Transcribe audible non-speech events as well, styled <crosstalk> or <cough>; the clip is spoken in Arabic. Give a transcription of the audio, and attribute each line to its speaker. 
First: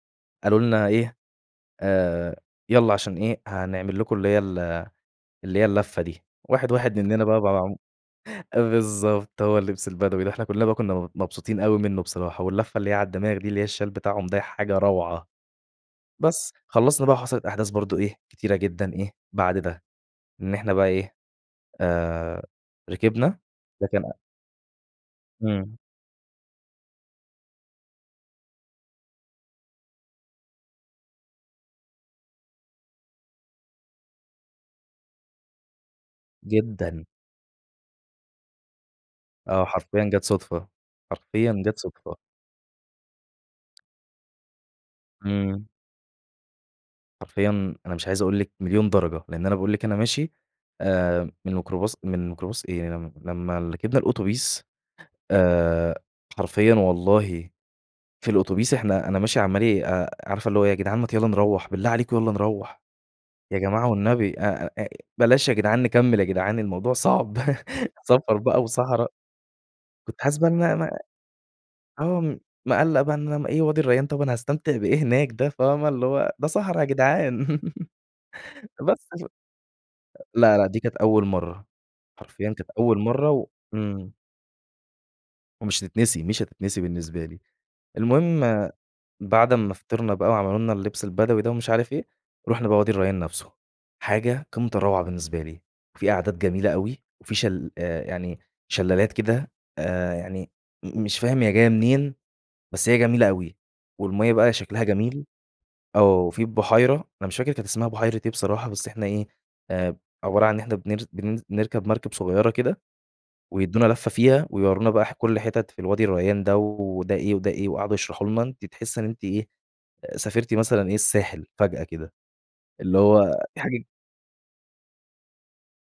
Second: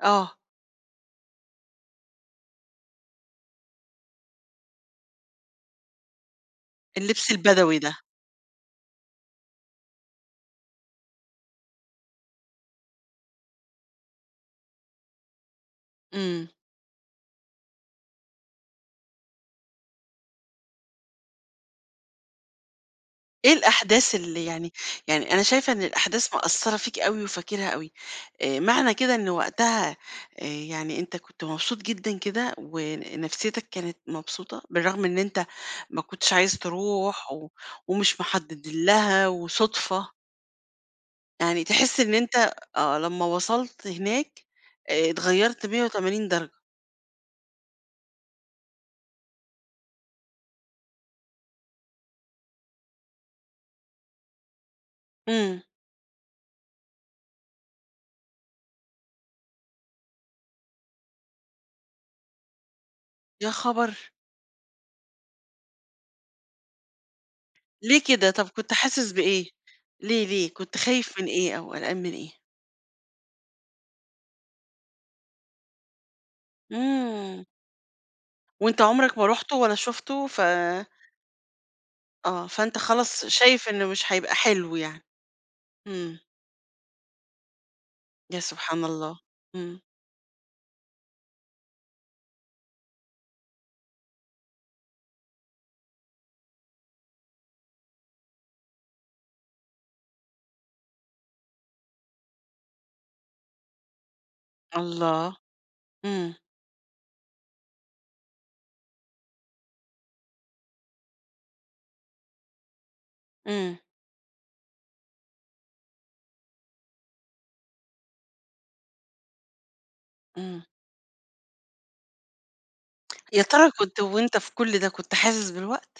Speaker 1: آه.
Speaker 2: قالوا لنا إيه، آآ يالّا عشان إيه، هنعمل لكم اللي هي ال اللي هي اللفة دي. واحد، واحد منّنا
Speaker 1: اللبس
Speaker 2: بقى
Speaker 1: البدوي ده.
Speaker 2: <unintelligible> بالضبط، هو اللبس البدوي ده. إحنا كُلّنا بقى كُنّا م مبسوطين أوي منّه بصراحة واللفة اللي هي عالدماغ دي اللي هي الشَال بتاعهم ده حاجة روعة.
Speaker 1: إمم.
Speaker 2: بس، خلّصنا بقى وحصلت أحداث برضه إيه، كتيرة جدًا إيه، بعد ده. إن إحنا بقى إيه، آآ ركبنا،
Speaker 1: إيه
Speaker 2: لكن
Speaker 1: الأحداث اللي يعني يعني أنا شايفة
Speaker 2: إمم.
Speaker 1: إن الأحداث مأثّرة فيك أوي وفاكرها أوي، آآ معنى كده إنه وقتها آآ يعني أنت كنت مبسوط جدًا كده ونفسيّتك كانت مبسوطة، بالرغم إن أنت ما كنتش عايز
Speaker 2: جدًا.
Speaker 1: تروح و ومش محدِّد لها
Speaker 2: آه، حرفيًا
Speaker 1: وصدفة.
Speaker 2: جات صدفة. حرفيًا
Speaker 1: يعني
Speaker 2: جات
Speaker 1: تحِس إن
Speaker 2: صدفة.
Speaker 1: أنت آه. لمّا وصلت هناك، اتغيّرت
Speaker 2: إمم.
Speaker 1: مِيَّة وتمانين درجة.
Speaker 2: حرفيًا أنا مش عايز أقول لكِ مليون درجة، لإن أنا باقول لكِ أنا ماشي آآ من ميكروباص من ميكروباص إيه م لمّا ركبنا الأوتوبيس
Speaker 1: إمم.
Speaker 2: آآ حرفيًا والله في الأوتوبيس إحنا أنا ماشي عمّال أ عارفة اللي هو يا جدعان ما ت يالّا نروّح، بالله عليكم يالّا نروّح،
Speaker 1: يا
Speaker 2: يا جماعة
Speaker 1: خبر!
Speaker 2: والنبي أ أ بلاش يا جدعان نكمّل يا جدعان الموضوع صعب
Speaker 1: ليه
Speaker 2: <chuckles>
Speaker 1: كده.
Speaker 2: سفر
Speaker 1: طب
Speaker 2: بقى
Speaker 1: كنت
Speaker 2: وصحرا
Speaker 1: حاسس بإيه؟
Speaker 2: كنت
Speaker 1: ليه،
Speaker 2: حاسس بقى
Speaker 1: ليه؟
Speaker 2: إن أنا
Speaker 1: كنت
Speaker 2: م
Speaker 1: خايف من إيه أو قلقان من
Speaker 2: آه.
Speaker 1: إيه؟
Speaker 2: م مِقلَّق بقى إن أن وادي الريّان طب أنا هاستمتع بإيه هناك ده فاهمة؟ اللي هو ده صحرا يا جدعان.
Speaker 1: إمم.
Speaker 2: <laughs>
Speaker 1: وأنت
Speaker 2: بس
Speaker 1: عُمرك ما
Speaker 2: ف
Speaker 1: رُحته ولا شُفته ف
Speaker 2: لا، لا دي كانت أول مرّة.
Speaker 1: آه.
Speaker 2: حرفيًا كانت
Speaker 1: فأنت
Speaker 2: أول
Speaker 1: خلاص
Speaker 2: مرّة و
Speaker 1: شايف إنه مش
Speaker 2: إمم.
Speaker 1: هيبقى حلو يعني.
Speaker 2: ومش هتتنسي،
Speaker 1: إمم.
Speaker 2: مش هتتنسي بالنسبة لي.
Speaker 1: يا
Speaker 2: المهم
Speaker 1: سبحان الله!
Speaker 2: بعد أمّا
Speaker 1: إمم.
Speaker 2: فطرنا بقى وعملوا لنا اللبس البدوي ده ومش عارف إيه، رُحنا بقى وادي الريّان نفسه. حاجة قمّة الروعة بالنسبة لي. في أعداد جميلة أوي وفي شل آآ يعني شلالات كده آآ يعني م مش فاهم هي جاية منين، بس هي جميلة أوي. والمَيَّة بقى شكلها جميل
Speaker 1: الله.
Speaker 2: آه.
Speaker 1: إمم.
Speaker 2: وفي البحيرة، أنا مش فاكر كانت اسمها بحيرة إيه بصراحة، بس إحنا إيه، آآ عبارة عن إحنا بنر بننز نركب مركب صغيرة كده،
Speaker 1: إمم.
Speaker 2: ويدّونا لفة فيها ويورّونا بقى ح كل حِتَت في الوادي الريّان ده و وده إيه وده إيه وقعدوا يشرحوا لنا أنتِ تحسّي إن أنتِ إيه، سافرتِ
Speaker 1: إمم.
Speaker 2: مثلًا إيه، الساحل فجأة كده، اللي هو
Speaker 1: يا
Speaker 2: دي
Speaker 1: ترى
Speaker 2: حاجة
Speaker 1: كنت وأنت في كل ده، كنت حاسس بالوقت؟